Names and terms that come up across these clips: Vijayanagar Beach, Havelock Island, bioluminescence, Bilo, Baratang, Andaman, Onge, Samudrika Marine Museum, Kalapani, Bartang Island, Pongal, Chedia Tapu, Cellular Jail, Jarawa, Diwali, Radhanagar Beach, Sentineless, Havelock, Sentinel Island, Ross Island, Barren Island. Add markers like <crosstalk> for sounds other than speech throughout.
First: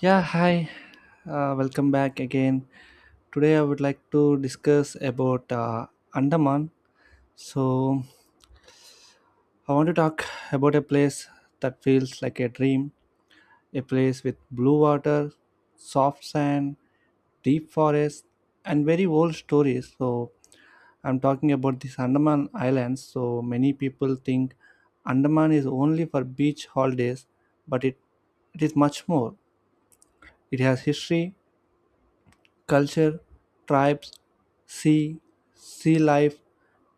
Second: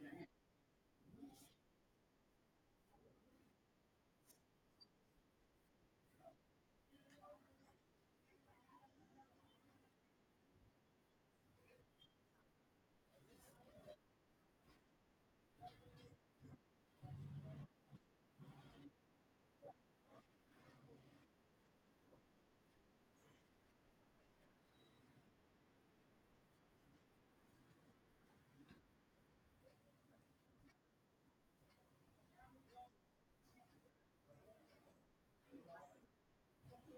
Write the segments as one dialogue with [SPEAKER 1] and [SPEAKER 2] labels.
[SPEAKER 1] Yeah, hi. Welcome back again. Today I would like to discuss about Andaman. So I want to talk about a place that feels like a dream, a place with blue water, soft sand, deep forest, and very old stories. So I'm talking about these Andaman Islands. So many people think Andaman is only for beach holidays, but it is much more. It has history, culture, tribes, sea, sea life,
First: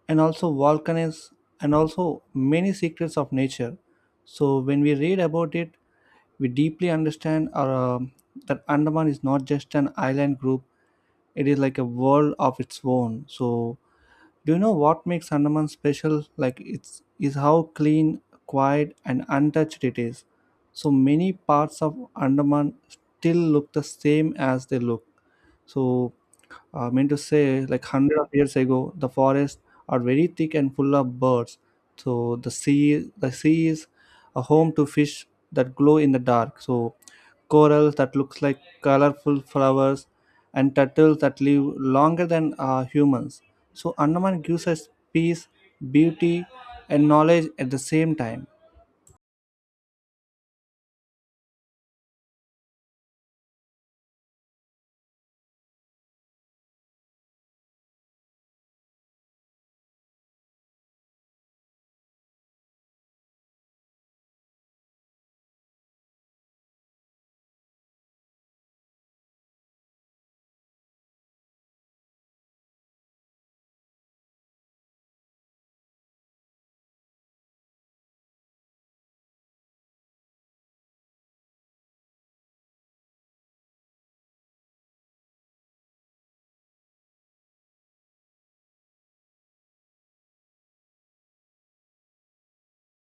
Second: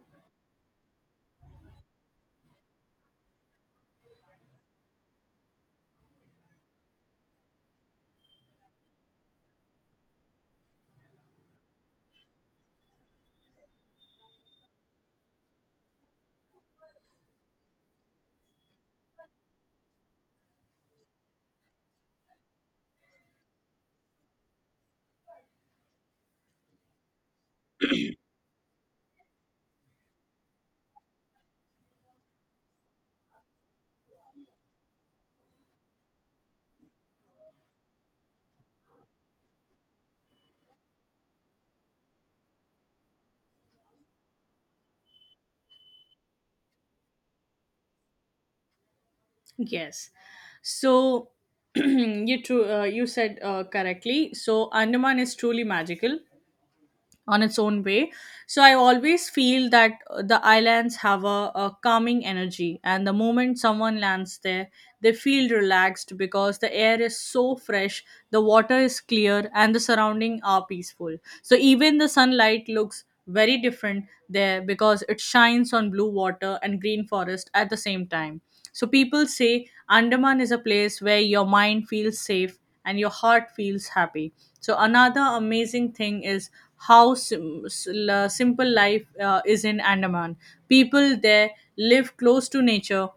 [SPEAKER 1] and also volcanoes, and also many secrets of nature. So when we read about it, we deeply understand that Andaman is not just an island group; it is like a world of its own. So, do you know what makes Andaman special? Like it's is how clean, quiet, and untouched it is. So many parts of Andaman still look the same as they look. So, I mean to say, like hundred of years ago, the forests are very thick and full of birds. So the sea is a home to fish that glow in the dark. So corals that looks like colorful flowers, and turtles that live longer than humans. So Andaman gives us peace, beauty, and knowledge at the same time.
[SPEAKER 2] Yes. So <clears throat> you true. You said correctly. So Andaman is truly magical on its own way. So I always feel that the islands have a calming energy, and the moment someone lands there, they feel relaxed because the air is so fresh, the water is clear, and the surroundings are peaceful. So even the sunlight looks very different there because it shines on blue water and green forest at the same time. So people say Andaman is a place where your mind feels safe and your heart feels happy. So another amazing thing is how simple life is in Andaman. People there live close to nature.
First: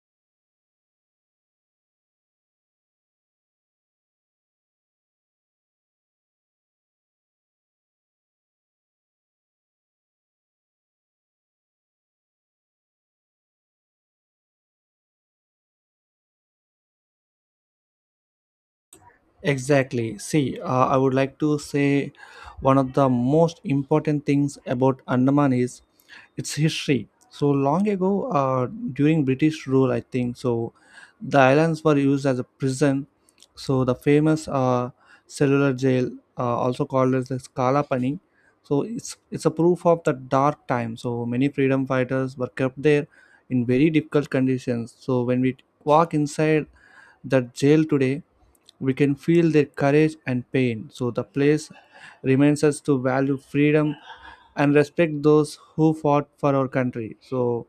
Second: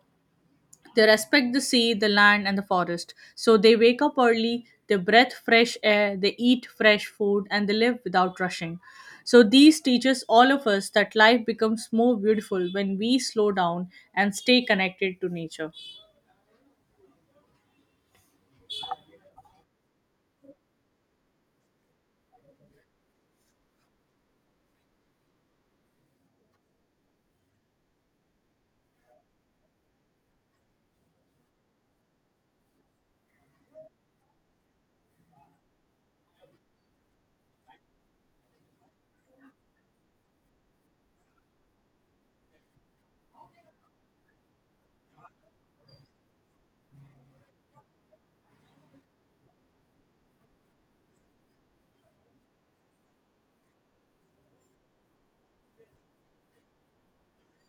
[SPEAKER 2] They respect the sea, the land, and the forest. So they wake up early, they breathe fresh air, they eat fresh food, and they live without rushing. So these teaches all of us that life becomes more beautiful when we slow down and stay connected to nature.
[SPEAKER 1] Exactly. See, I would like to say one of the most important things about Andaman is its history. So long ago, during British rule, I think so, the islands were used as a prison. So the famous cellular jail, also called as the Kalapani, so it's a proof of the dark time. So many freedom fighters were kept there in very difficult conditions. So when we walk inside that jail today, we can feel their courage and pain. So the place reminds us to value freedom and respect those who fought for our country. So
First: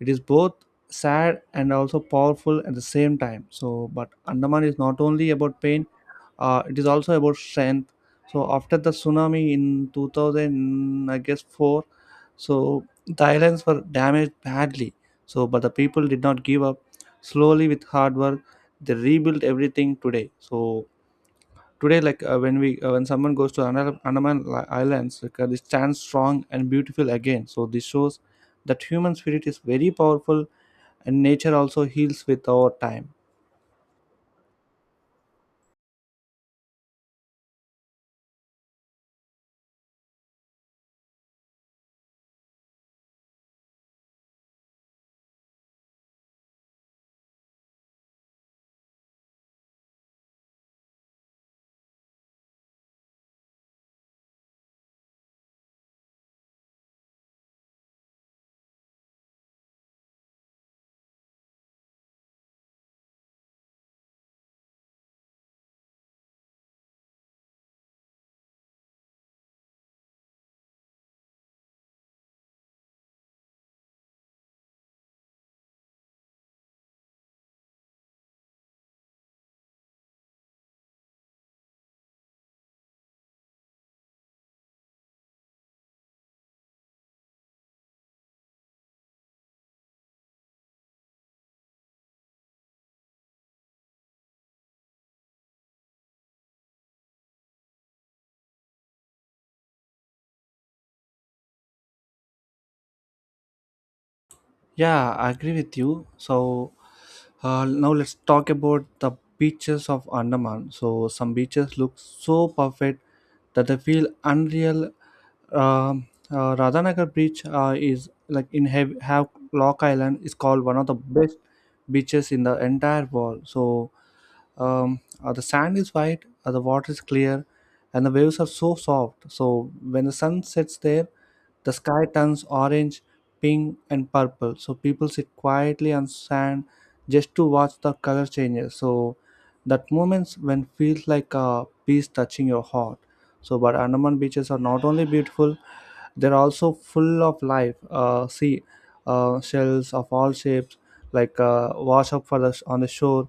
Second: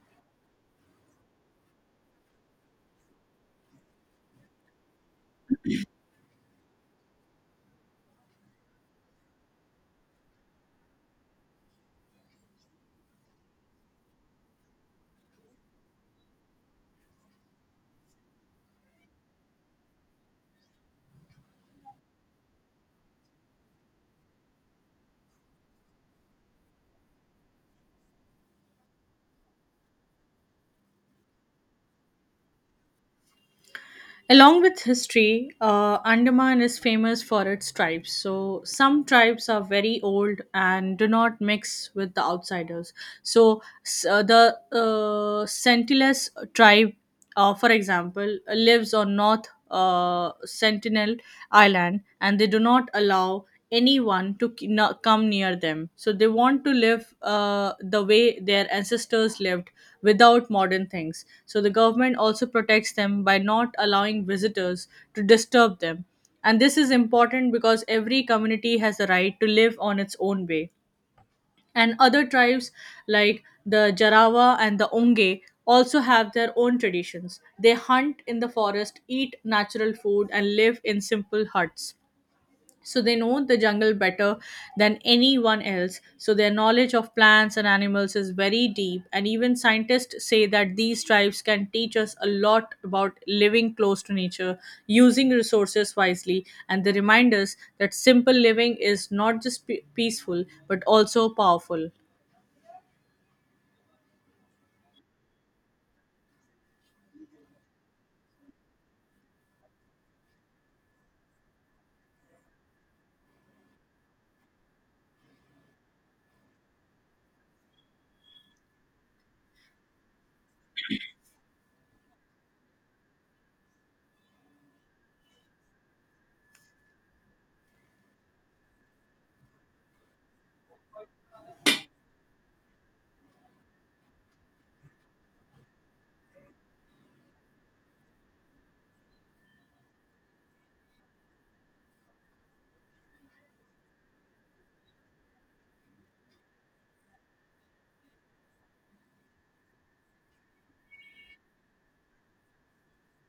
[SPEAKER 1] it is both sad and also powerful at the same time. So, but Andaman is not only about pain, it is also about strength. So after the tsunami in 2000, I guess four, so the islands were damaged badly. So, but the people did not give up. Slowly, with hard work, they rebuilt everything today. So today, like when someone goes to andaman islands, like, they stand strong and beautiful again. So this shows that human spirit is very powerful and nature also heals with our time.
[SPEAKER 2] Along with history, Andaman is famous for its tribes. So, some tribes are very old and do not mix with the outsiders. So, the Sentineless tribe, for example, lives on North Sentinel Island, and they do not allow anyone to come near them. So they want to live the way their ancestors lived without modern things. So the government also protects them by not allowing visitors to disturb them. And this is important because every community has the right to live on its own way, and other tribes like the Jarawa and the Onge also have their own traditions. They hunt in the forest, eat natural food, and live in simple huts. So they know the jungle better than anyone else. So their knowledge of plants and animals is very deep. And even scientists say that these tribes can teach us a lot about living close to nature, using resources wisely, and they remind us that simple living is not just peaceful but also powerful.
[SPEAKER 1] Yeah, I agree with you. So, now let's talk about the beaches of Andaman. So some beaches look so perfect that they feel unreal. Radhanagar Beach is like in Havelock Island is called one of the best beaches in the entire world. So the sand is white, the water is clear, and the waves are so soft. So when the sun sets there, the sky turns orange, pink, and purple. So people sit quietly on sand just to watch the color changes. So that moments when feels like a piece touching your heart. So, but Andaman beaches are not only beautiful, they're also full of life. See, shells of all shapes, like wash up for the on the shore.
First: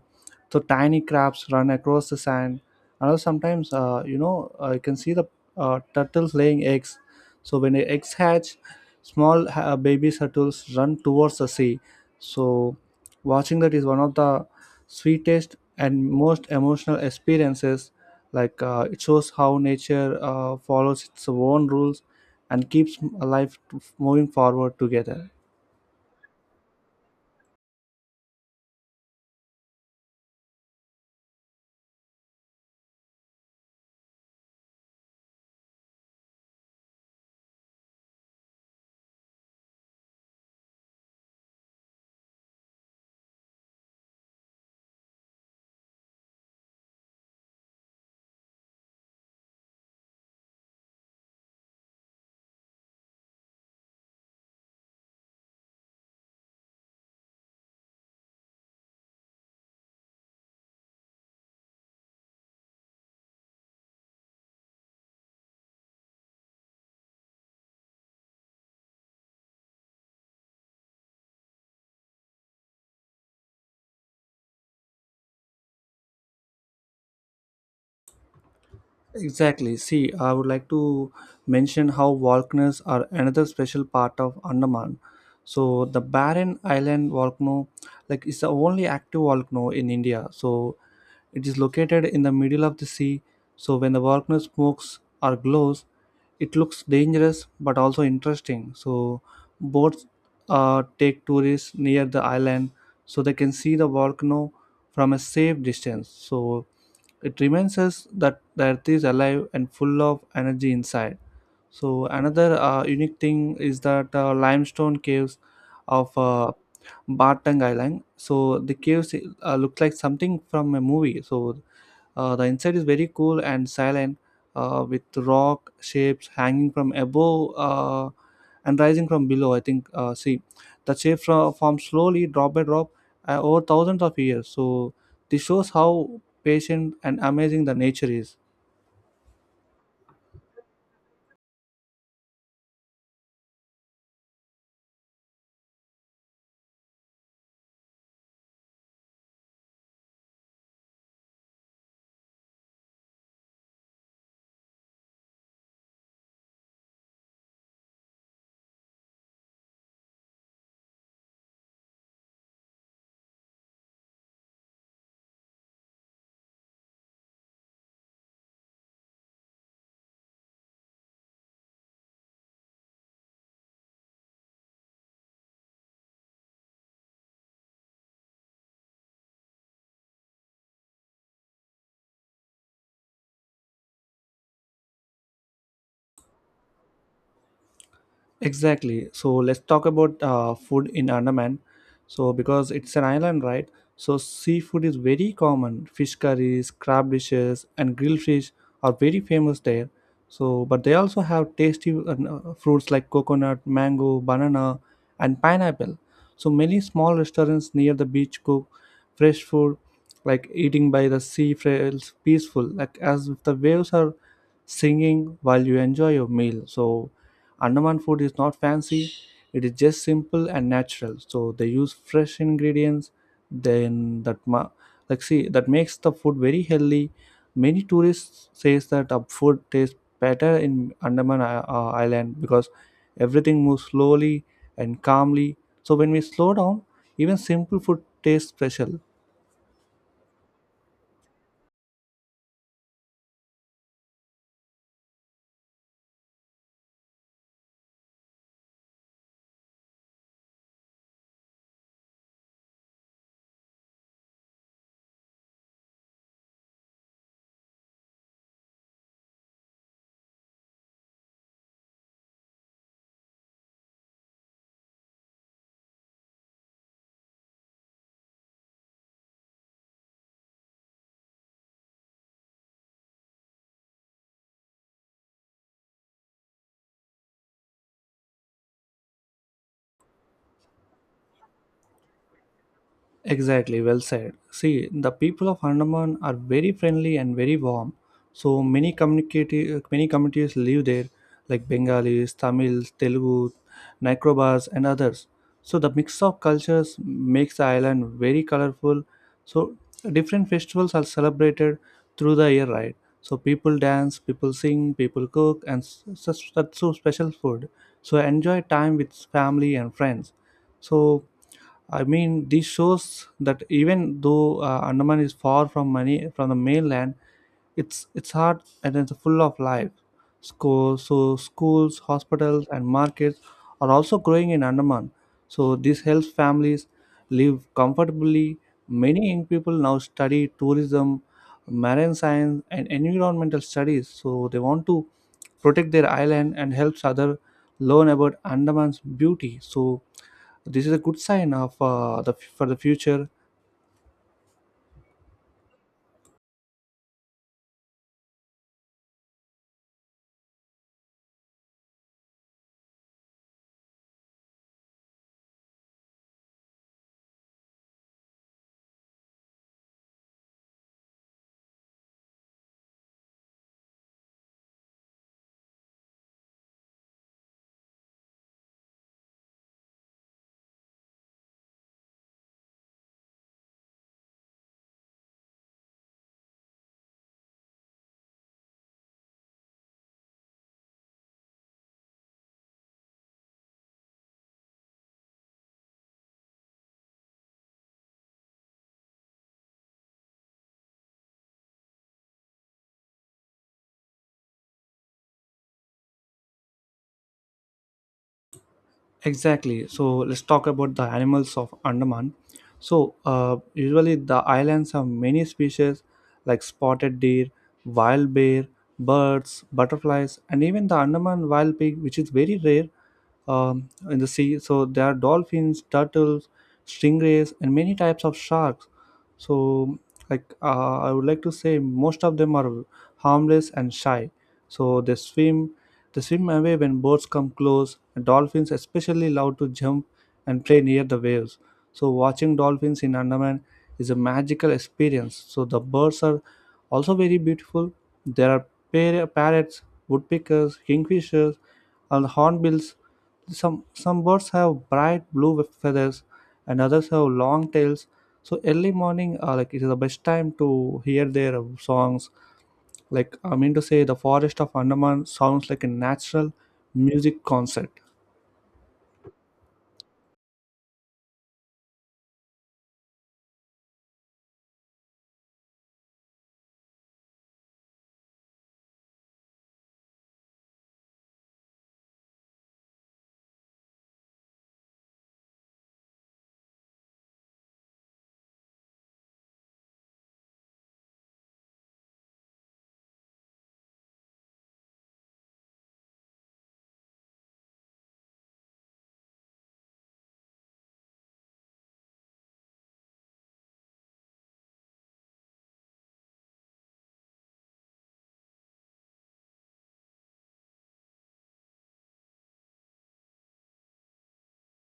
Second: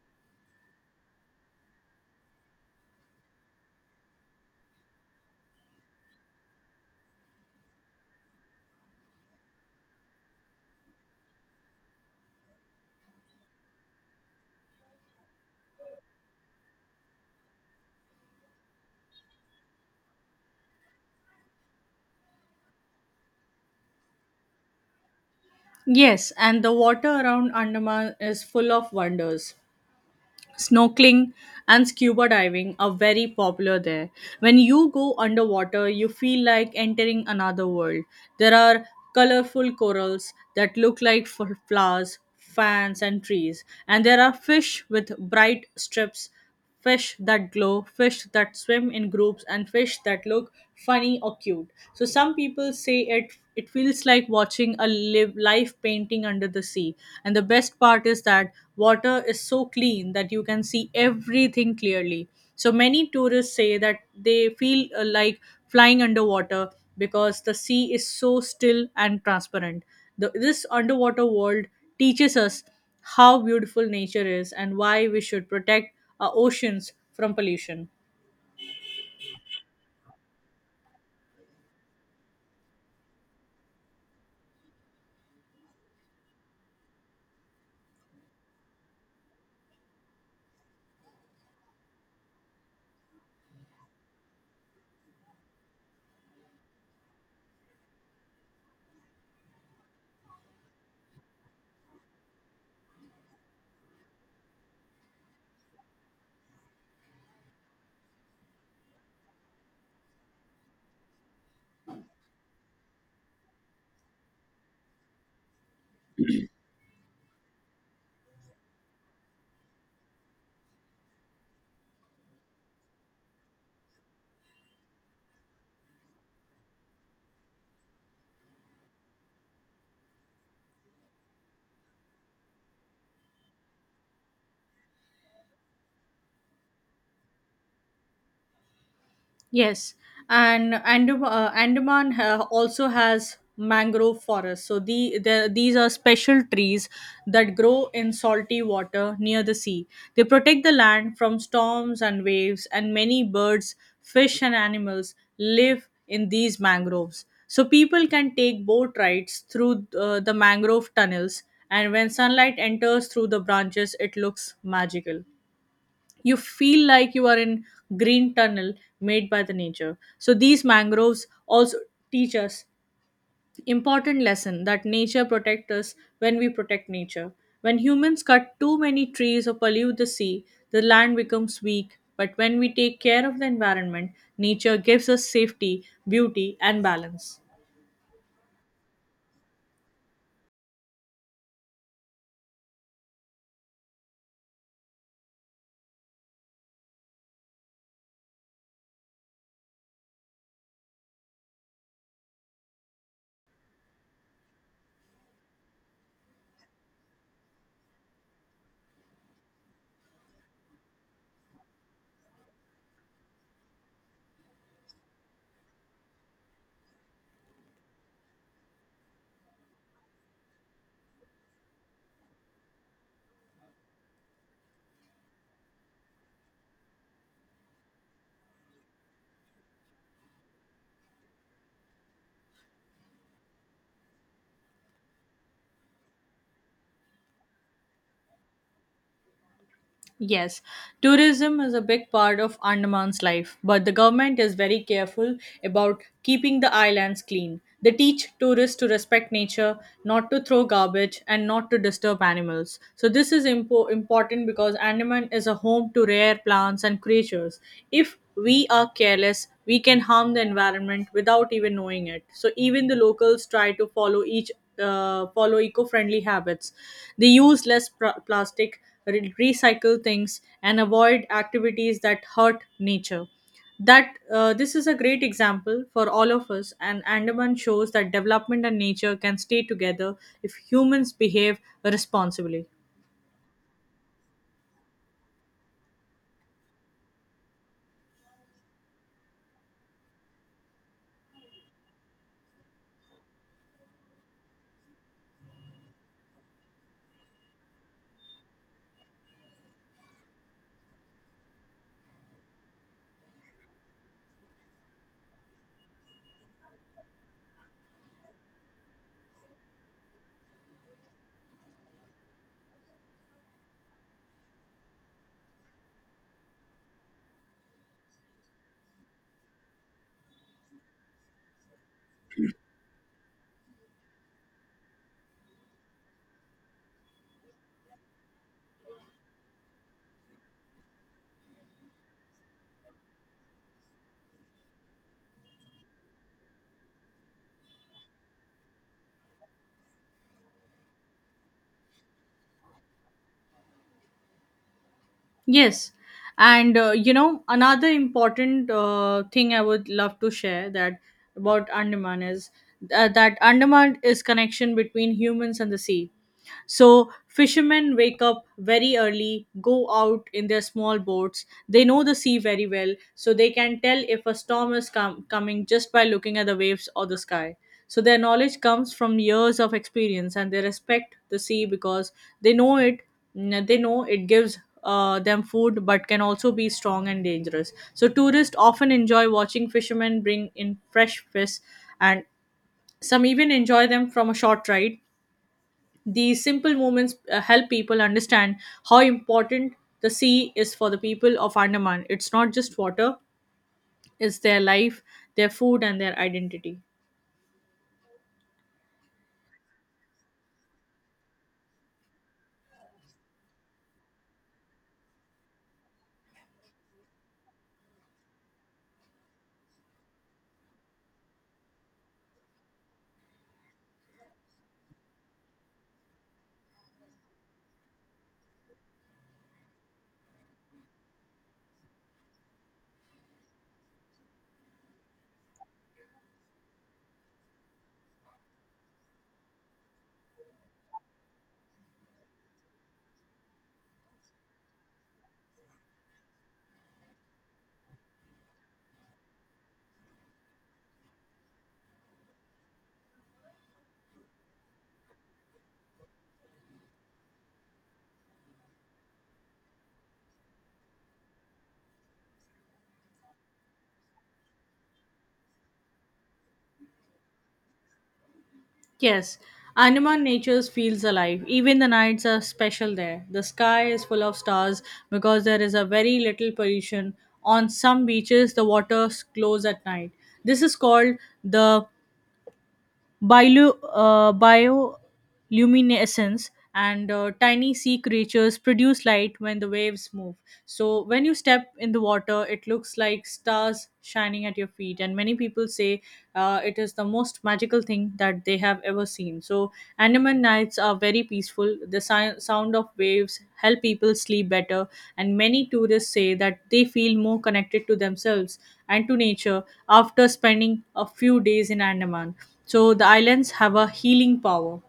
[SPEAKER 1] So tiny crabs run across the sand. And also sometimes, you can see the turtles laying eggs. So when the eggs hatch, small baby turtles run towards the sea. So watching that is one of the sweetest and most emotional experiences. Like, it shows how nature follows its own rules and keeps life moving forward together.
[SPEAKER 2] Yes, and the water around Andaman is full of wonders. Snorkeling and scuba diving are very popular there. When you go underwater, you feel like entering another world. There are colorful corals that look like flowers, fans, and trees, and there are fish with bright strips, fish that glow, fish that swim in groups, and fish that look funny or cute. So some people say it feels like watching a live painting under the sea. And the best part is that water is so clean that you can see everything clearly. So many tourists say that they feel like flying underwater because the sea is so still and transparent. This underwater world teaches us how beautiful nature is and why we should protect our oceans from pollution.
[SPEAKER 1] Exactly. See, I would like to mention how volcanoes are another special part of Andaman. So the Barren Island volcano like is the only active volcano in India. So it is located in the middle of the sea. So when the volcano smokes or glows, it looks dangerous but also interesting. So boats take tourists near the island so they can see the volcano from a safe distance. So it reminds us that the earth is alive and full of energy inside. So another unique thing is that limestone caves of Bartang Island. So the caves look like something from a movie. So the inside is very cool and silent, with rock shapes hanging from above and rising from below. I think, see, the shapes form slowly, drop by drop, over thousands of years. So this shows how patient and amazing the nature is.
[SPEAKER 2] Yes, and Andaman also has mangrove forests. So these are special trees that grow in salty water near the sea. They protect the land from storms and waves, and many birds, fish, and animals live in these mangroves. So people can take boat rides through the mangrove tunnels, and when sunlight enters through the branches, it looks magical. You feel like you are in green tunnel made by the nature. So these mangroves also teach us important lesson that nature protects us when we protect nature. When humans cut too many trees or pollute the sea, the land becomes weak, but when we take care of the environment, nature gives us safety, beauty, and balance.
[SPEAKER 1] Exactly. So let's talk about food in Andaman. So because it's an island, right? So seafood is very common. Fish curries, crab dishes, and grilled fish are very famous there. So, but they also have tasty fruits like coconut, mango, banana, and pineapple. So many small restaurants near the beach cook fresh food, like eating by the sea feels peaceful, like as if the waves are singing while you enjoy your meal. So Andaman food is not fancy, it is just simple and natural. So they use fresh ingredients, then like see that makes the food very healthy. Many tourists says that the food tastes better in Island because everything moves slowly and calmly. So when we slow down, even simple food tastes special.
[SPEAKER 2] Yes, tourism is a big part of Andaman's life, but the government is very careful about keeping the islands clean. They teach tourists to respect nature, not to throw garbage, and not to disturb animals. So, this is important because Andaman is a home to rare plants and creatures. If we are careless, we can harm the environment without even knowing it. So, even the locals try to follow each follow eco-friendly habits. They use less plastic, recycle things, and avoid activities that hurt nature. That, this is a great example for all of us, and Andaman shows that development and nature can stay together if humans behave responsibly.
[SPEAKER 1] Exactly, well said. See, the people of Andaman are very friendly and very warm. So many communities live there, like Bengalis, Tamils, Telugu, Nikrobas, and others. So the mix of cultures makes the island very colorful. So different festivals are celebrated through the year, right? So people dance, people sing, people cook, and s- such such so special food. So enjoy time with family and friends. So I mean, this shows that even though Andaman is far from the mainland, it's hard and it's full of life. So, schools, hospitals, and markets are also growing in Andaman. So this helps families live comfortably. Many young people now study tourism, marine science, and environmental studies. So they want to protect their island and helps other learn about Andaman's beauty. So this is a good sign of the for the future.
[SPEAKER 2] Yes, and another important thing I would love to share that about Andaman is that Andaman is connection between humans and the sea. So, fishermen wake up very early, go out in their small boats. They know the sea very well, so they can tell if a storm is coming just by looking at the waves or the sky. So, their knowledge comes from years of experience, and they respect the sea because they know it, they know it gives. Them food but can also be strong and dangerous. So tourists often enjoy watching fishermen bring in fresh fish, and some even enjoy them from a short ride. These simple movements help people understand how important the sea is for the people of Andaman. It's not just water, it's their life, their food, and their identity.
[SPEAKER 1] Exactly. So let's talk about the animals of Andaman. So usually the islands have many species like spotted deer, wild bear, birds, butterflies, and even the Andaman wild pig, which is very rare. In the sea, so there are dolphins, turtles, stingrays, and many types of sharks. So, like, I would like to say most of them are harmless and shy. So they swim away when boats come close. Dolphins especially love to jump and play near the waves. So watching dolphins in Andaman is a magical experience. So the birds are also very beautiful. There are parrots, woodpeckers, kingfishers, and hornbills. Some birds have bright blue feathers, and others have long tails. So early morning, like it is the best time to hear their songs. Like I mean to say, the forest of Andaman sounds like a natural music concert.
[SPEAKER 2] Yes, Andaman nature feels alive. Even the nights are special there. The sky is full of stars because there is a very little pollution. On some beaches, the water glows at night. This is called the bioluminescence, and tiny sea creatures produce light when the waves move. So when you step in the water, it looks like stars shining at your feet. And many people say it is the most magical thing that they have ever seen. So Andaman nights are very peaceful. The sound of waves help people sleep better, and many tourists say that they feel more connected to themselves and to nature after spending a few days in Andaman. So the islands have a healing power.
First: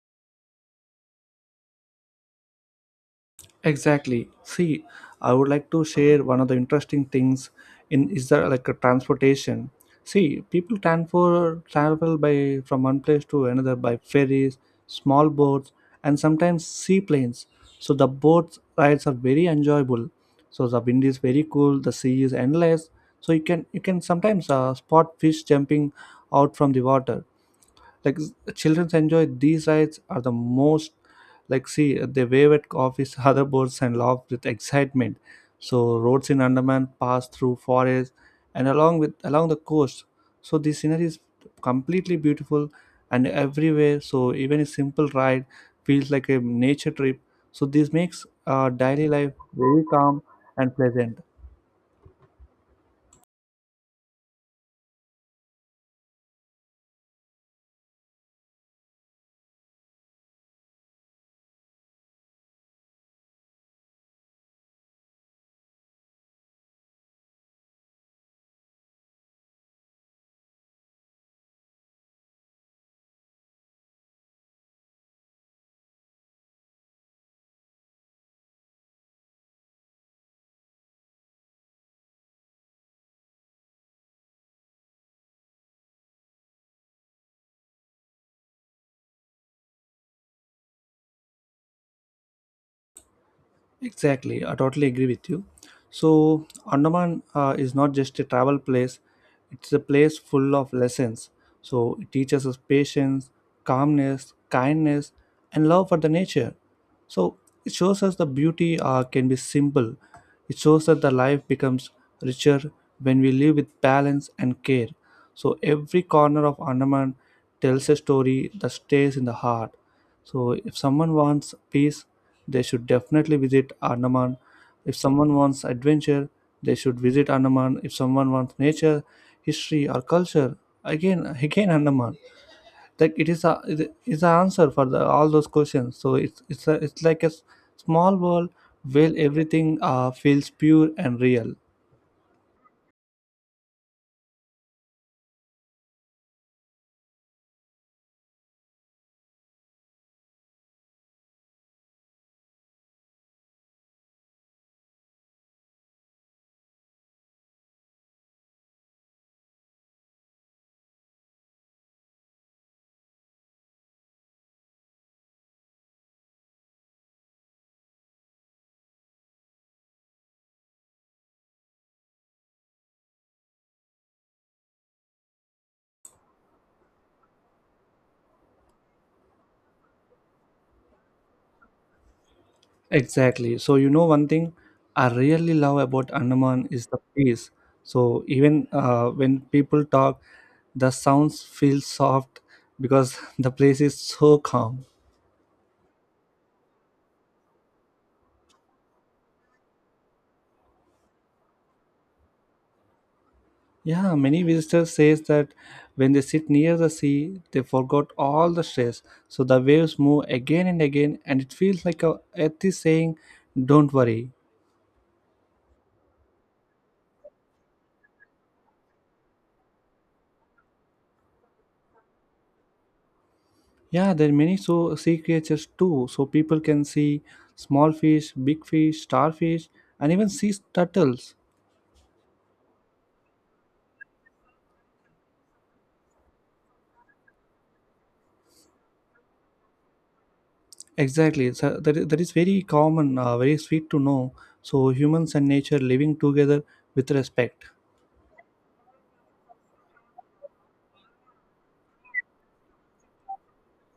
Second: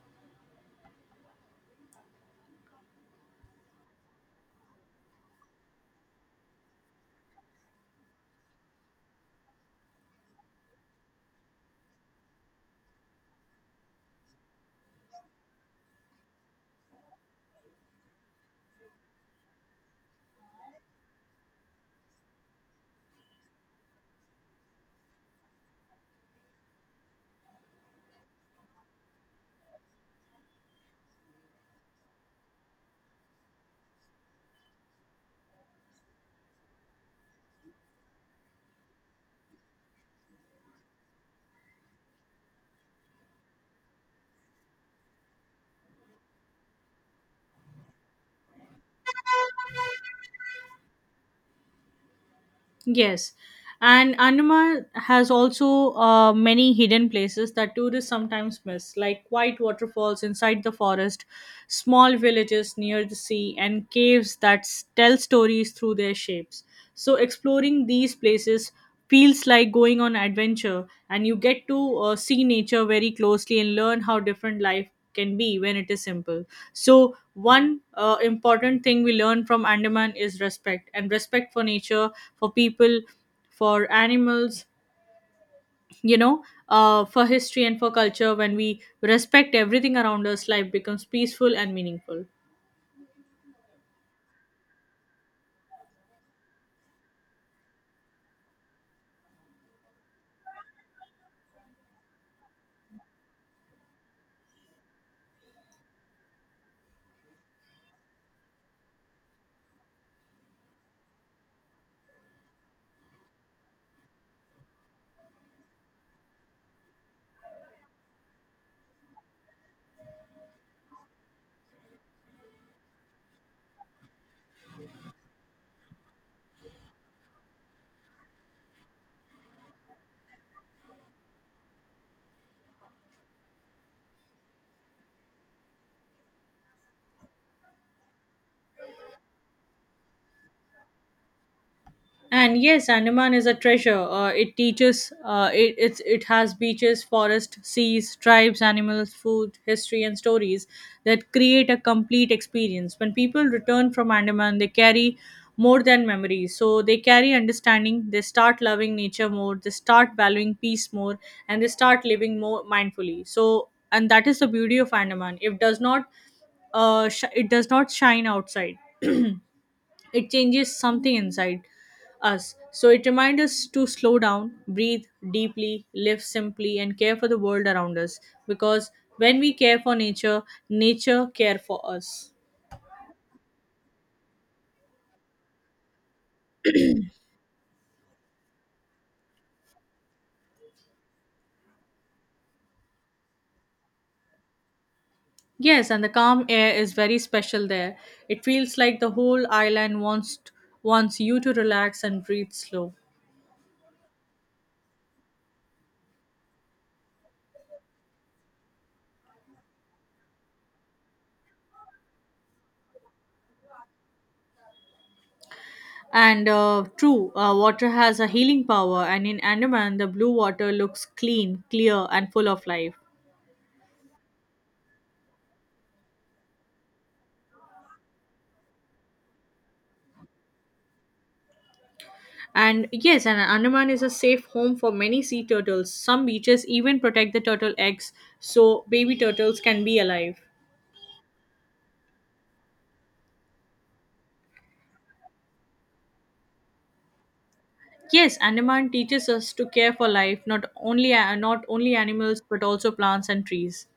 [SPEAKER 1] Exactly. See, I would like to share one of the interesting things in is the like a transportation. See, people transfer travel by from one place to another by ferries, small boats, and sometimes seaplanes. So the boat rides are very enjoyable. So the wind is very cool. The sea is endless. So you can sometimes spot fish jumping out from the water, like children enjoy these rides are the most, like see they wave at office <laughs> other boards and laugh with excitement. So roads in Andaman pass through forests and along the coast. So the scenery is completely beautiful and everywhere. So even a simple ride feels like a nature trip. So this makes daily life very calm and pleasant.
[SPEAKER 2] Yes. And Andaman has also many hidden places that tourists sometimes miss, like white waterfalls inside the forest, small villages near the sea, and caves that tell stories through their shapes. So, exploring these places feels like going on adventure, and you get to see nature very closely and learn how different life can be when it is simple. So, one important thing we learn from Andaman is respect, and respect for nature, for people, for animals, you know, for history and for culture. When we respect everything around us, life becomes peaceful and meaningful.
[SPEAKER 1] Exactly, I totally agree with you. So, Andaman is not just a travel place, it's a place full of lessons. So, it teaches us patience, calmness, kindness, and love for the nature. So, it shows us the beauty can be simple. It shows that the life becomes richer when we live with balance and care. So, every corner of Andaman tells a story that stays in the heart. So if someone wants peace, they should definitely visit Andaman. If someone wants adventure, they should visit Andaman. If someone wants nature, history or culture, again Andaman. Like it is, the answer for all those questions. So it's like a small world where everything feels pure and real.
[SPEAKER 2] And yes, Andaman is a treasure. It teaches. It it's, It has beaches, forest, seas, tribes, animals, food, history, and stories that create a complete experience. When people return from Andaman, they carry more than memories. So they carry understanding. They start loving nature more. They start valuing peace more, and they start living more mindfully. So and that is the beauty of Andaman. It does not, it does not shine outside. It changes something inside us. So it reminds us to slow down, breathe deeply, live simply, and care for the world around us. Because when we care for nature, nature care for us.
[SPEAKER 1] Exactly. So you know one thing I really love about Andaman is the peace. So even when people talk, the sounds feel soft because <laughs> the place is so calm.
[SPEAKER 2] Yes, and the calm air is very special there. It feels like the whole island wants you to relax and breathe slow.
[SPEAKER 1] Yeah, many visitors says that when they sit near the sea, they forgot all the stress. So the waves move again and again, and it feels like a earth is saying, "Don't worry."
[SPEAKER 2] And true, water has a healing power, and in Andaman, the blue water looks clean, clear, and full of life.
[SPEAKER 1] Yeah, there are many so sea creatures too. So people can see small fish, big fish, starfish, and even sea turtles.
[SPEAKER 2] And yes, an Andaman is a safe home for many sea turtles. Some beaches even protect the turtle eggs so baby turtles can be alive.
[SPEAKER 1] Exactly. So that is very common, very sweet to know. So humans and nature living together with respect.
[SPEAKER 2] Yes, Andaman teaches us to care for life, not only animals but also plants and trees.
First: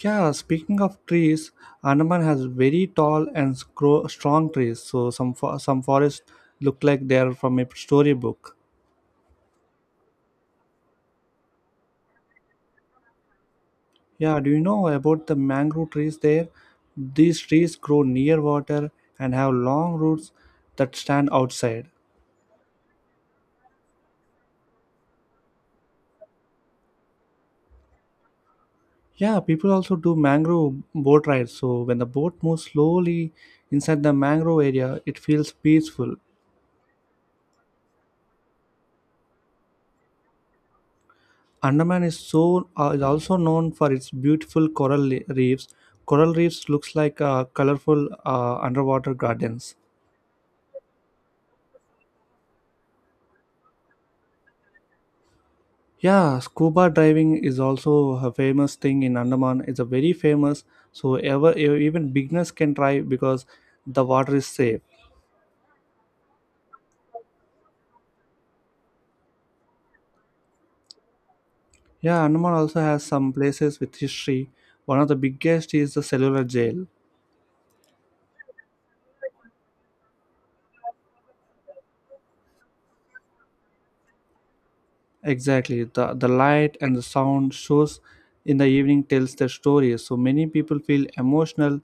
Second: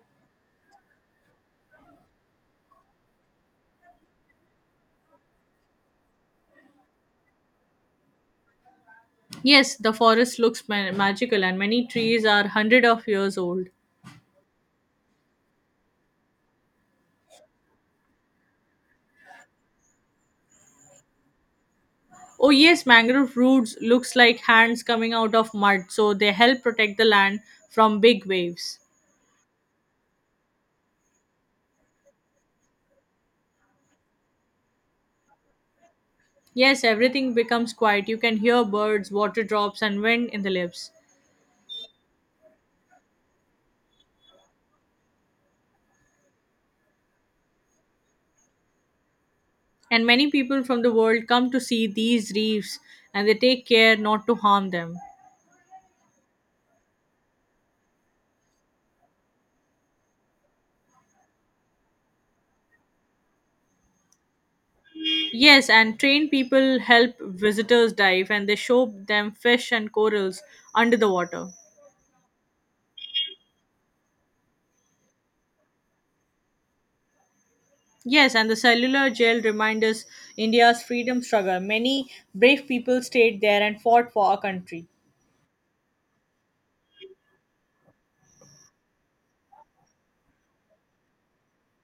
[SPEAKER 1] Yeah, speaking of trees, Andaman has very tall and strong trees. So some forests look like they are from a storybook.
[SPEAKER 2] Yes, the forest looks magical, and many trees are hundred of years old.
[SPEAKER 1] Yeah, do you know about the mangrove trees there? These trees grow near water and have long roots that stand outside.
[SPEAKER 2] Oh yes, mangrove roots looks like hands coming out of mud, so they help protect the land from big waves.
[SPEAKER 1] Yeah, people also do mangrove boat rides. So when the boat moves slowly inside the mangrove area, it feels peaceful.
[SPEAKER 2] Yes, everything becomes quiet. You can hear birds, water drops, and wind in the leaves.
[SPEAKER 1] Andaman is is also known for its beautiful coral reefs. Coral reefs looks like colorful underwater gardens.
[SPEAKER 2] And many people from the world come to see these reefs, and they take care not to harm them.
[SPEAKER 1] Yeah, scuba diving is also a famous thing in Andaman. It's a very famous, so even beginners can try because the water is safe.
[SPEAKER 2] Yes, and trained people help visitors dive, and they show them fish and corals under the water.
[SPEAKER 1] Yeah, Andaman also has some places with history. One of the biggest is the cellular jail.
[SPEAKER 2] Yes, and the cellular jail reminds us India's freedom struggle. Many brave people stayed there and fought for our country.
[SPEAKER 1] Exactly, the light and the sound shows in the evening tells their story. So many people feel emotional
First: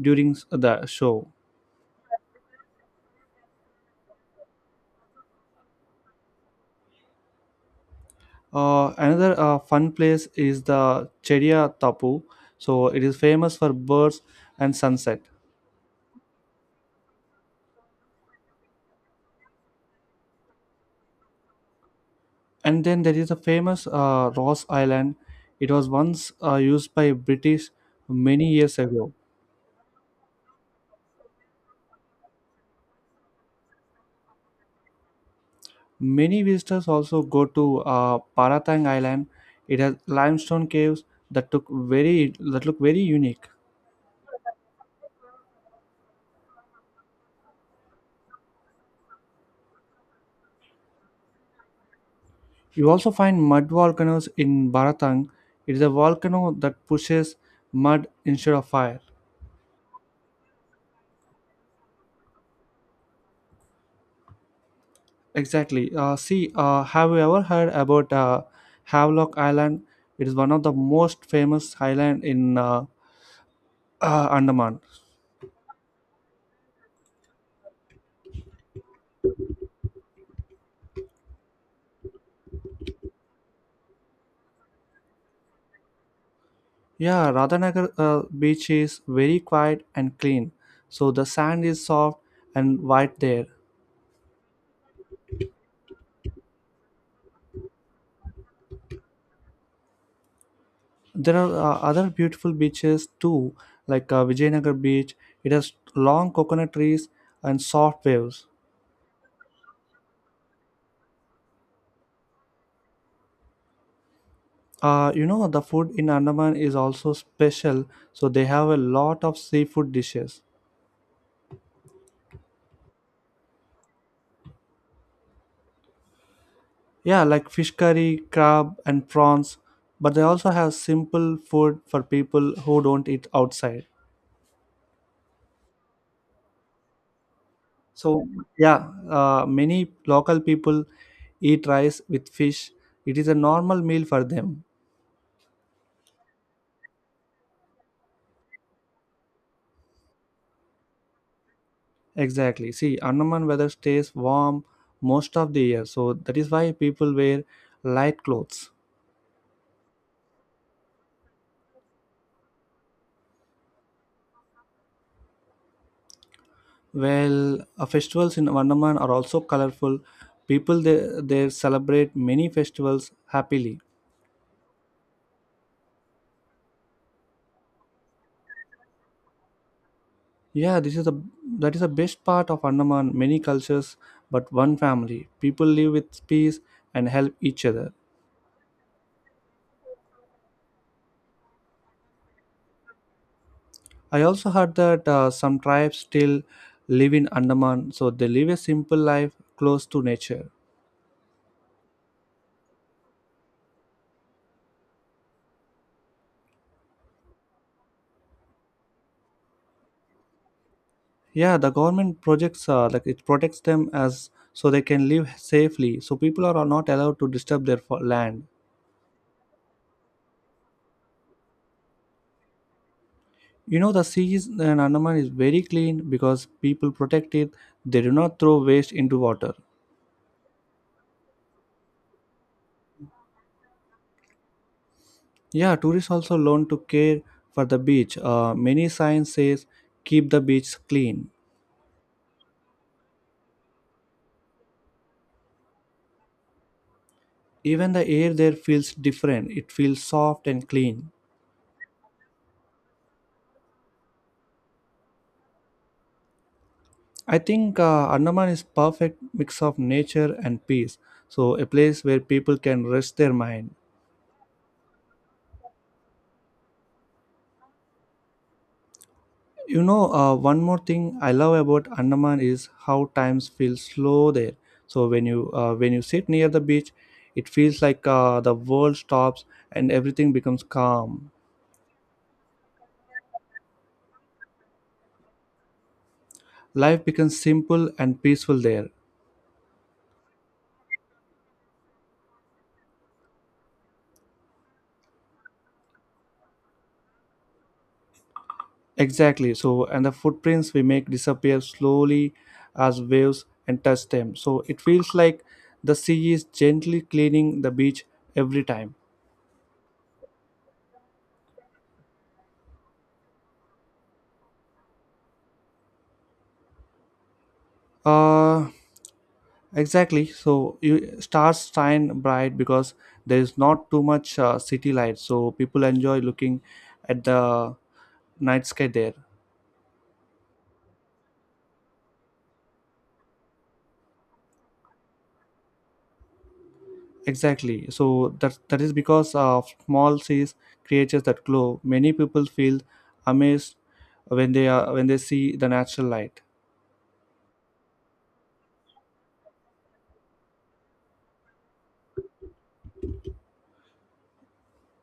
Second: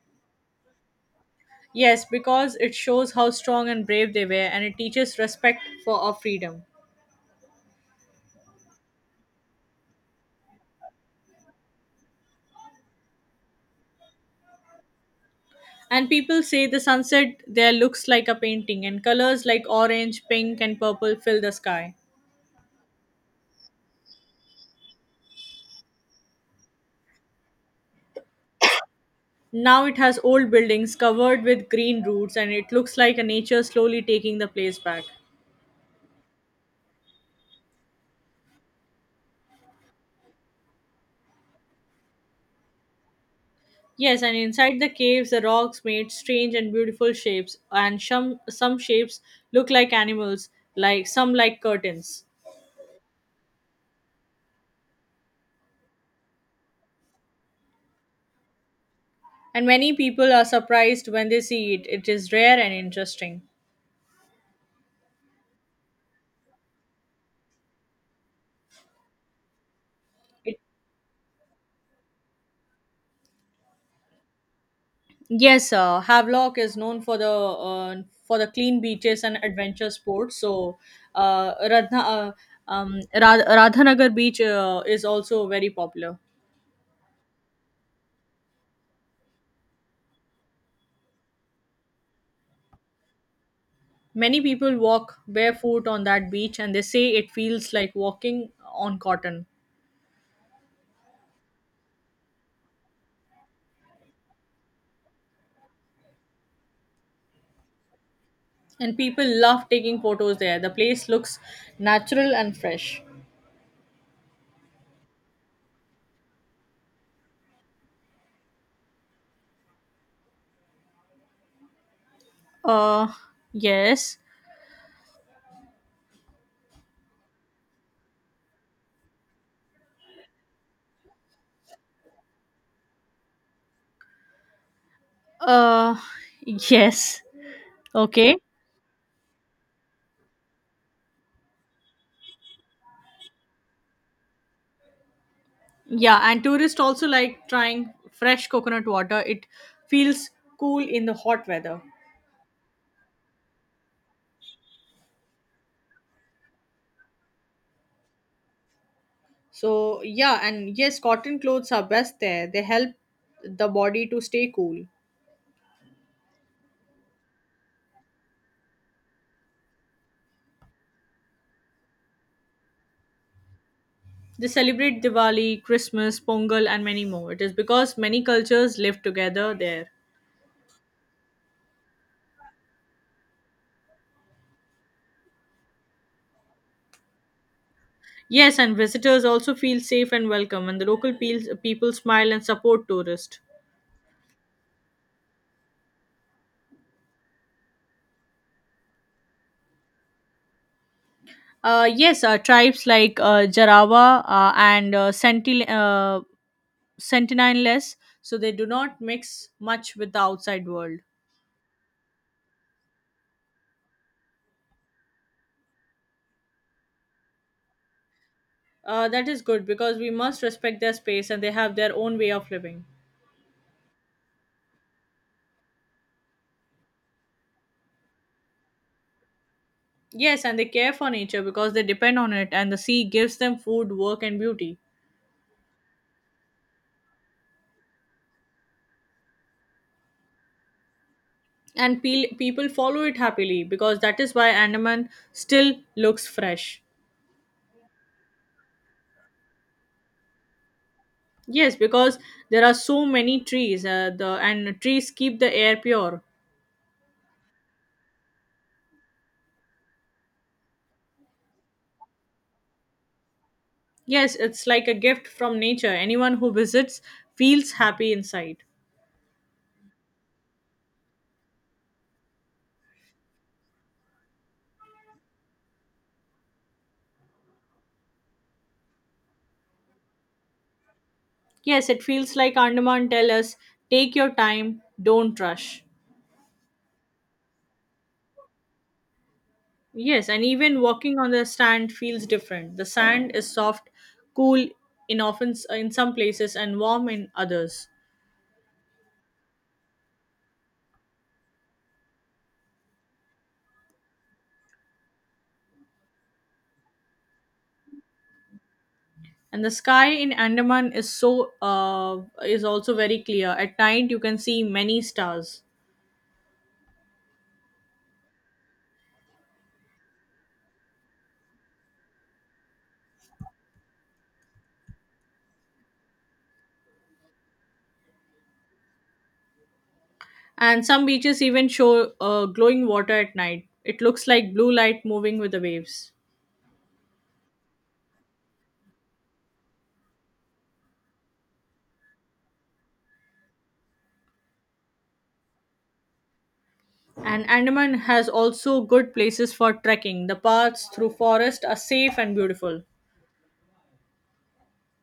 [SPEAKER 1] during the show.
[SPEAKER 2] Yes, because it shows how strong and brave they were, and it teaches respect for our freedom.
[SPEAKER 1] Another fun place is the Chedia Tapu. So it is famous for birds and sunset.
[SPEAKER 2] And people say the sunset there looks like a painting, and colors like orange, pink, and purple fill the sky.
[SPEAKER 1] And then there is a famous Ross Island. It was once used by British many years ago.
[SPEAKER 2] Now it has old buildings covered with green roots, and it looks like a nature slowly taking the place back.
[SPEAKER 1] Many visitors also go to Paratang Island. It has limestone caves that took that look very unique.
[SPEAKER 2] Yes, and inside the caves, the rocks made strange and beautiful shapes, and some shapes look like animals, like some like curtains.
[SPEAKER 1] You also find mud volcanoes in Baratang. It is a volcano that pushes mud instead of fire.
[SPEAKER 2] And many people are surprised when they see it. It is rare and interesting.
[SPEAKER 1] Exactly. See, have you ever heard about Havelock Island? It is one
[SPEAKER 2] It.
[SPEAKER 1] of the most famous island in Andaman.
[SPEAKER 2] Yes, Havelock is known for the clean beaches and adventure sports. So, uh, Radha, uh, Radhanagar Beach is also very popular.
[SPEAKER 1] Yeah, Radhanagar beach is very quiet and clean. So the sand is soft and white there.
[SPEAKER 2] Many people walk barefoot on that beach, and they say it feels like walking on cotton.
[SPEAKER 1] There are other beautiful beaches too, like Vijayanagar beach. It has long coconut trees and soft waves.
[SPEAKER 2] And people love taking photos there. The place looks natural and fresh.
[SPEAKER 1] You know, the food in Andaman is also special, so they have a lot of seafood dishes.
[SPEAKER 2] Uh, yes.
[SPEAKER 1] Yeah, like fish curry, crab, and prawns, but they also have simple food for people who don't eat outside.
[SPEAKER 2] Uh, <laughs> yes.
[SPEAKER 1] So
[SPEAKER 2] Okay.
[SPEAKER 1] yeah, many local people eat rice with fish. It is a normal meal for them.
[SPEAKER 2] Yeah, and tourists also like trying fresh coconut water. It feels cool in the hot weather.
[SPEAKER 1] Exactly. See, Andaman weather stays warm most of the year, so that is why people wear light clothes.
[SPEAKER 2] So, yeah, and yes, cotton clothes are best there. They help the body to stay cool.
[SPEAKER 1] Well, festivals in Andaman are also colorful. People there celebrate many festivals happily.
[SPEAKER 2] They celebrate Diwali, Christmas, Pongal, and many more. It is because many cultures live together there.
[SPEAKER 1] Yeah, this is the that is the best part of Andaman. Many cultures, but one family. People live with peace and help each other.
[SPEAKER 2] Yes, and visitors also feel safe and welcome, and the local people smile and support tourists.
[SPEAKER 1] I also heard that some tribes still live in Andaman, so they live a simple life close to nature.
[SPEAKER 2] Yes, tribes like Jarawa and Sentinel. Sentinel less, so they do not mix much with the outside world.
[SPEAKER 1] Yeah, the government projects like it protects them as so they can live safely. So people are not allowed to disturb their land.
[SPEAKER 2] That is good, because we must respect their space, and they have their own way of living.
[SPEAKER 1] You know, the seas in Andaman is very clean because people protect it. They do not throw waste into water.
[SPEAKER 2] Yes, and they care for nature because they depend on it, and the sea gives them food, work, and beauty.
[SPEAKER 1] Yeah, tourists also learn to care for the beach. Many signs says keep the beach clean.
[SPEAKER 2] And people follow it happily, because that is why Andaman still looks fresh.
[SPEAKER 1] Even the air there feels different. It feels soft and clean.
[SPEAKER 2] Yes, because there are so many trees. Uh, the and trees keep the air pure.
[SPEAKER 1] I think Andaman is perfect mix of nature and peace. So a place where people can rest their mind.
[SPEAKER 2] Yes, it's like a gift from nature. Anyone who visits feels happy inside.
[SPEAKER 1] You know, one more thing I love about Andaman is how times feel slow there. So when you sit near the beach, it feels like the world stops and everything becomes calm.
[SPEAKER 2] Yes, it feels like Andaman tell us, take your time, don't rush.
[SPEAKER 1] Life becomes simple and peaceful there.
[SPEAKER 2] Yes, and even walking on the sand feels different. The sand is soft, cool in often in some places and warm in others.
[SPEAKER 1] Exactly. So, and the footprints we make disappear slowly as waves and touch them. So, it feels like the sea is gently cleaning the beach every time.
[SPEAKER 2] And the sky in Andaman is so is also very clear. At night you can see many stars.
[SPEAKER 1] Uh, exactly. So, you stars shine bright because there is not too much city light. So, people enjoy looking at the night sky there.
[SPEAKER 2] And some beaches even show glowing water at night. It looks like blue light moving with the waves.
[SPEAKER 1] Exactly. So that is because of small seas creatures that glow. Many people feel amazed when they see the natural light.
[SPEAKER 2] And Andaman has also good places for trekking. The paths through forest are safe and beautiful.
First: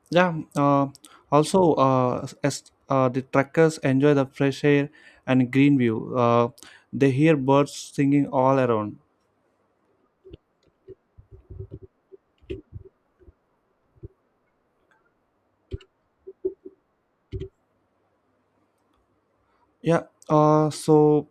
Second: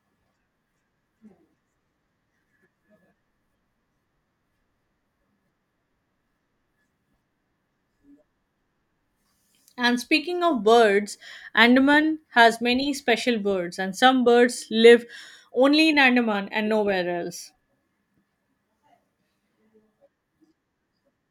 [SPEAKER 1] Yeah. Also, as The truckers enjoy the fresh air and green view. They hear birds singing all around.
[SPEAKER 2] And speaking of birds, Andaman has many special birds, and some birds live only in Andaman and nowhere else.
[SPEAKER 1] Yeah. Uh, so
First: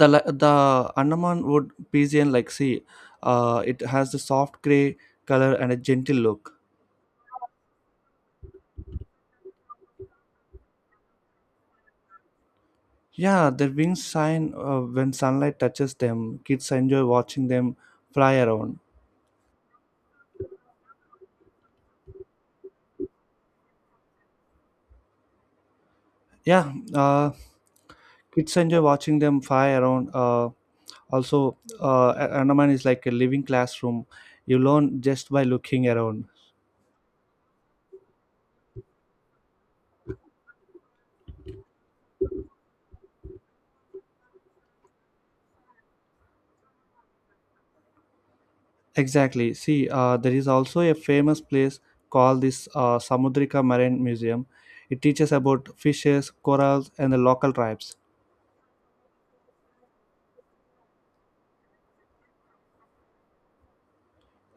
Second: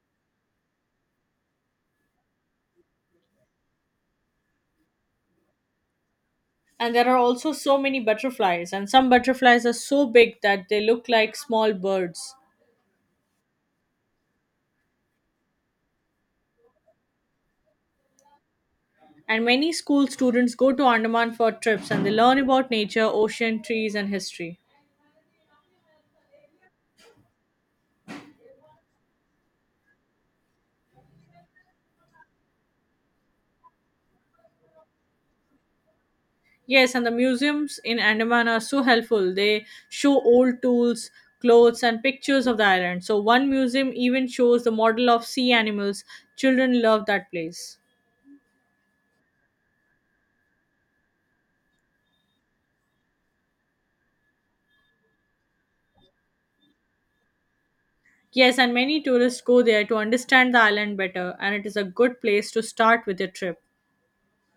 [SPEAKER 1] the Andaman wood pigeon like sea, it has the soft gray color and a gentle look.
[SPEAKER 2] And there are also so many butterflies, and some butterflies are so big that they look like small birds.
[SPEAKER 1] Yeah, their wings shine when sunlight touches them. Kids enjoy watching them fly around.
[SPEAKER 2] And many school students go to Andaman for trips, and they learn about nature, ocean, trees, and history.
[SPEAKER 1] Yeah, uh, Kids enjoy watching them fly around. Andaman is like a living classroom. You learn just by looking around.
[SPEAKER 2] Yes, and the museums in Andaman are so helpful. They show old tools, clothes, and pictures of the island. So, one museum even shows the model of sea animals. Children love that place.
[SPEAKER 1] Exactly. See, there is also a famous place called this Samudrika Marine Museum. It teaches about fishes, corals, and the local tribes.
[SPEAKER 2] Yes, and many tourists go there to understand the island better, and it is a good place to start with your trip.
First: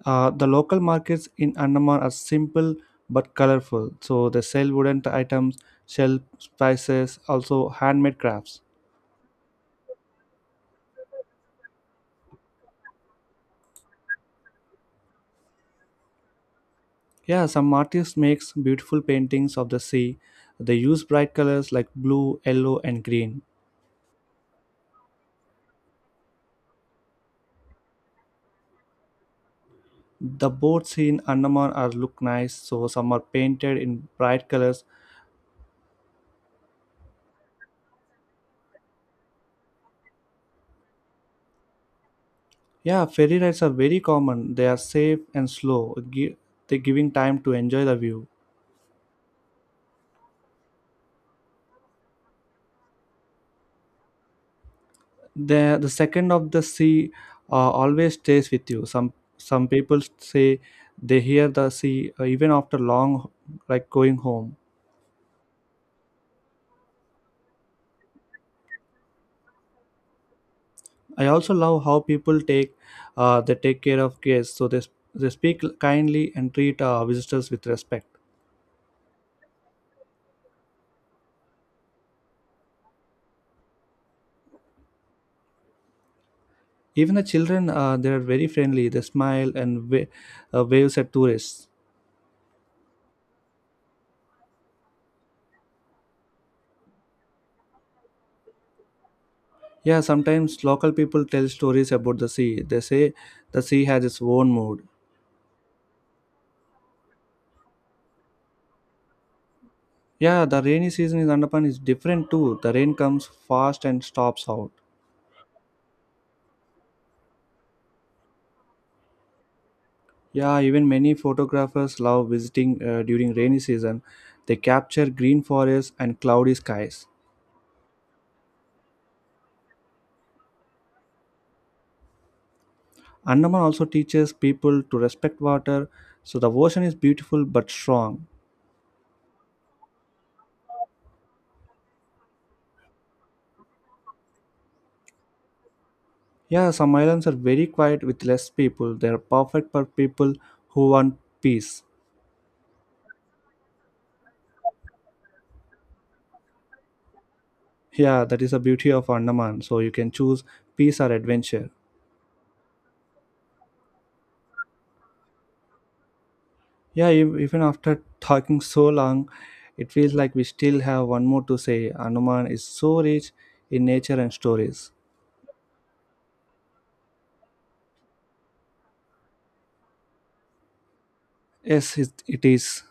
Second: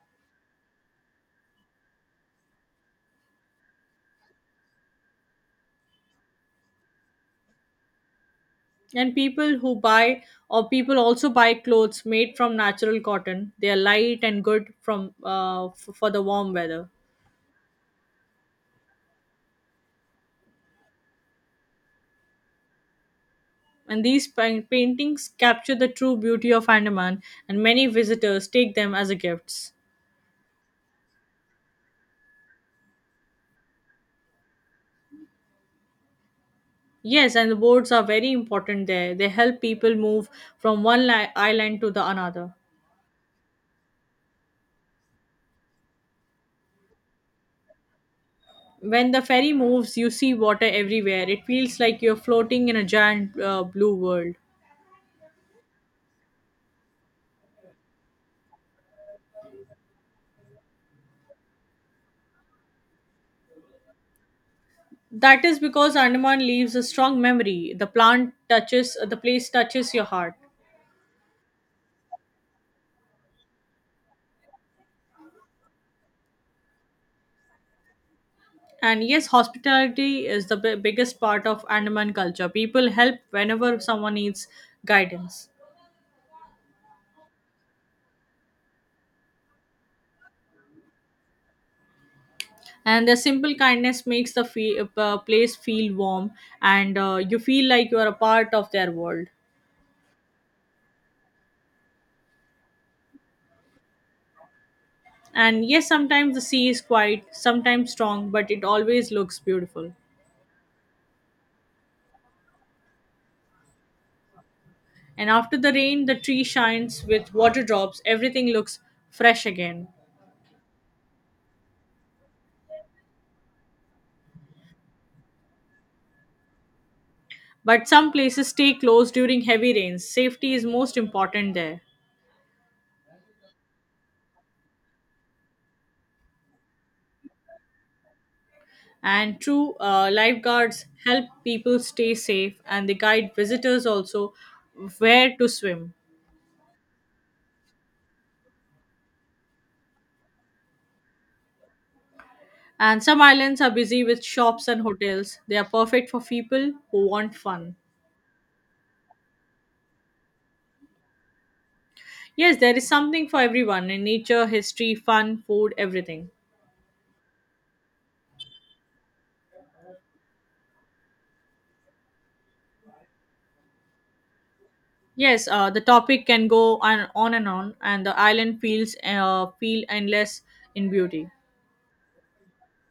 [SPEAKER 1] The local markets in Andaman are simple but colorful. So they sell wooden items, shell spices, also handmade crafts.
[SPEAKER 2] And people who buy or people also buy clothes made from natural cotton. They are light and good from for the warm weather.
[SPEAKER 1] Yeah, some artists makes beautiful paintings of the sea. They use bright colors like blue, yellow, and green.
[SPEAKER 2] And these paintings capture the true beauty of Andaman, and many visitors take them as a gifts.
[SPEAKER 1] The boats in Andaman are look nice, so some are painted in bright colors.
[SPEAKER 2] Yes, and the boats are very important there. They help people move from one island to the another.
[SPEAKER 1] Yeah, ferry rides are very common. They are safe and slow, they giving time to enjoy the view.
[SPEAKER 2] When the ferry moves, you see water everywhere. It feels like you're floating in a giant blue world.
[SPEAKER 1] The second of the sea uh, always stays with you. Some people say they hear the sea even after long, like going home.
[SPEAKER 2] That is because Andaman leaves a strong memory. The plant touches, the place touches your heart.
[SPEAKER 1] I also love how people take they take care of guests, so they speak kindly and treat visitors with respect.
[SPEAKER 2] And yes, hospitality is the biggest part of Andaman culture. People help whenever someone needs guidance.
[SPEAKER 1] Even the children, they are very friendly. They smile and waves at tourists.
[SPEAKER 2] And the simple kindness makes the place feel warm, and you feel like you are a part of their world.
[SPEAKER 1] Yeah, sometimes local people tell stories about the sea. They say the sea has its own mood.
[SPEAKER 2] And yes, sometimes the sea is quiet, sometimes strong, but it always looks beautiful.
[SPEAKER 1] Yeah, the rainy season in Andaman is different too. The rain comes fast and stops out.
[SPEAKER 2] And after the rain, the tree shines with water drops, everything looks fresh again.
[SPEAKER 1] Yeah, even many photographers love visiting during rainy season. They capture green forests and cloudy skies.
[SPEAKER 2] But some places stay closed during heavy rains. Safety is most important there.
[SPEAKER 1] Andaman also teaches people to respect water, so the ocean is beautiful but strong.
[SPEAKER 2] And true lifeguards help people stay safe, and they guide visitors also where to swim.
[SPEAKER 1] Yeah, some islands are very quiet with less people. They are perfect for people who want peace.
[SPEAKER 2] And some islands are busy with shops and hotels, they are perfect for people who want fun.
[SPEAKER 1] Yeah, that is the beauty of Andaman. So you can choose peace or adventure.
[SPEAKER 2] Yes, there is something for everyone in nature, history, fun, food, everything.
[SPEAKER 1] Yeah, even after talking so long, it feels like we still have one more to say. Anuman is so rich in nature and stories.
[SPEAKER 2] Yes, the topic can go on and on, and the island feels feel endless in beauty.
[SPEAKER 1] Yes, it is.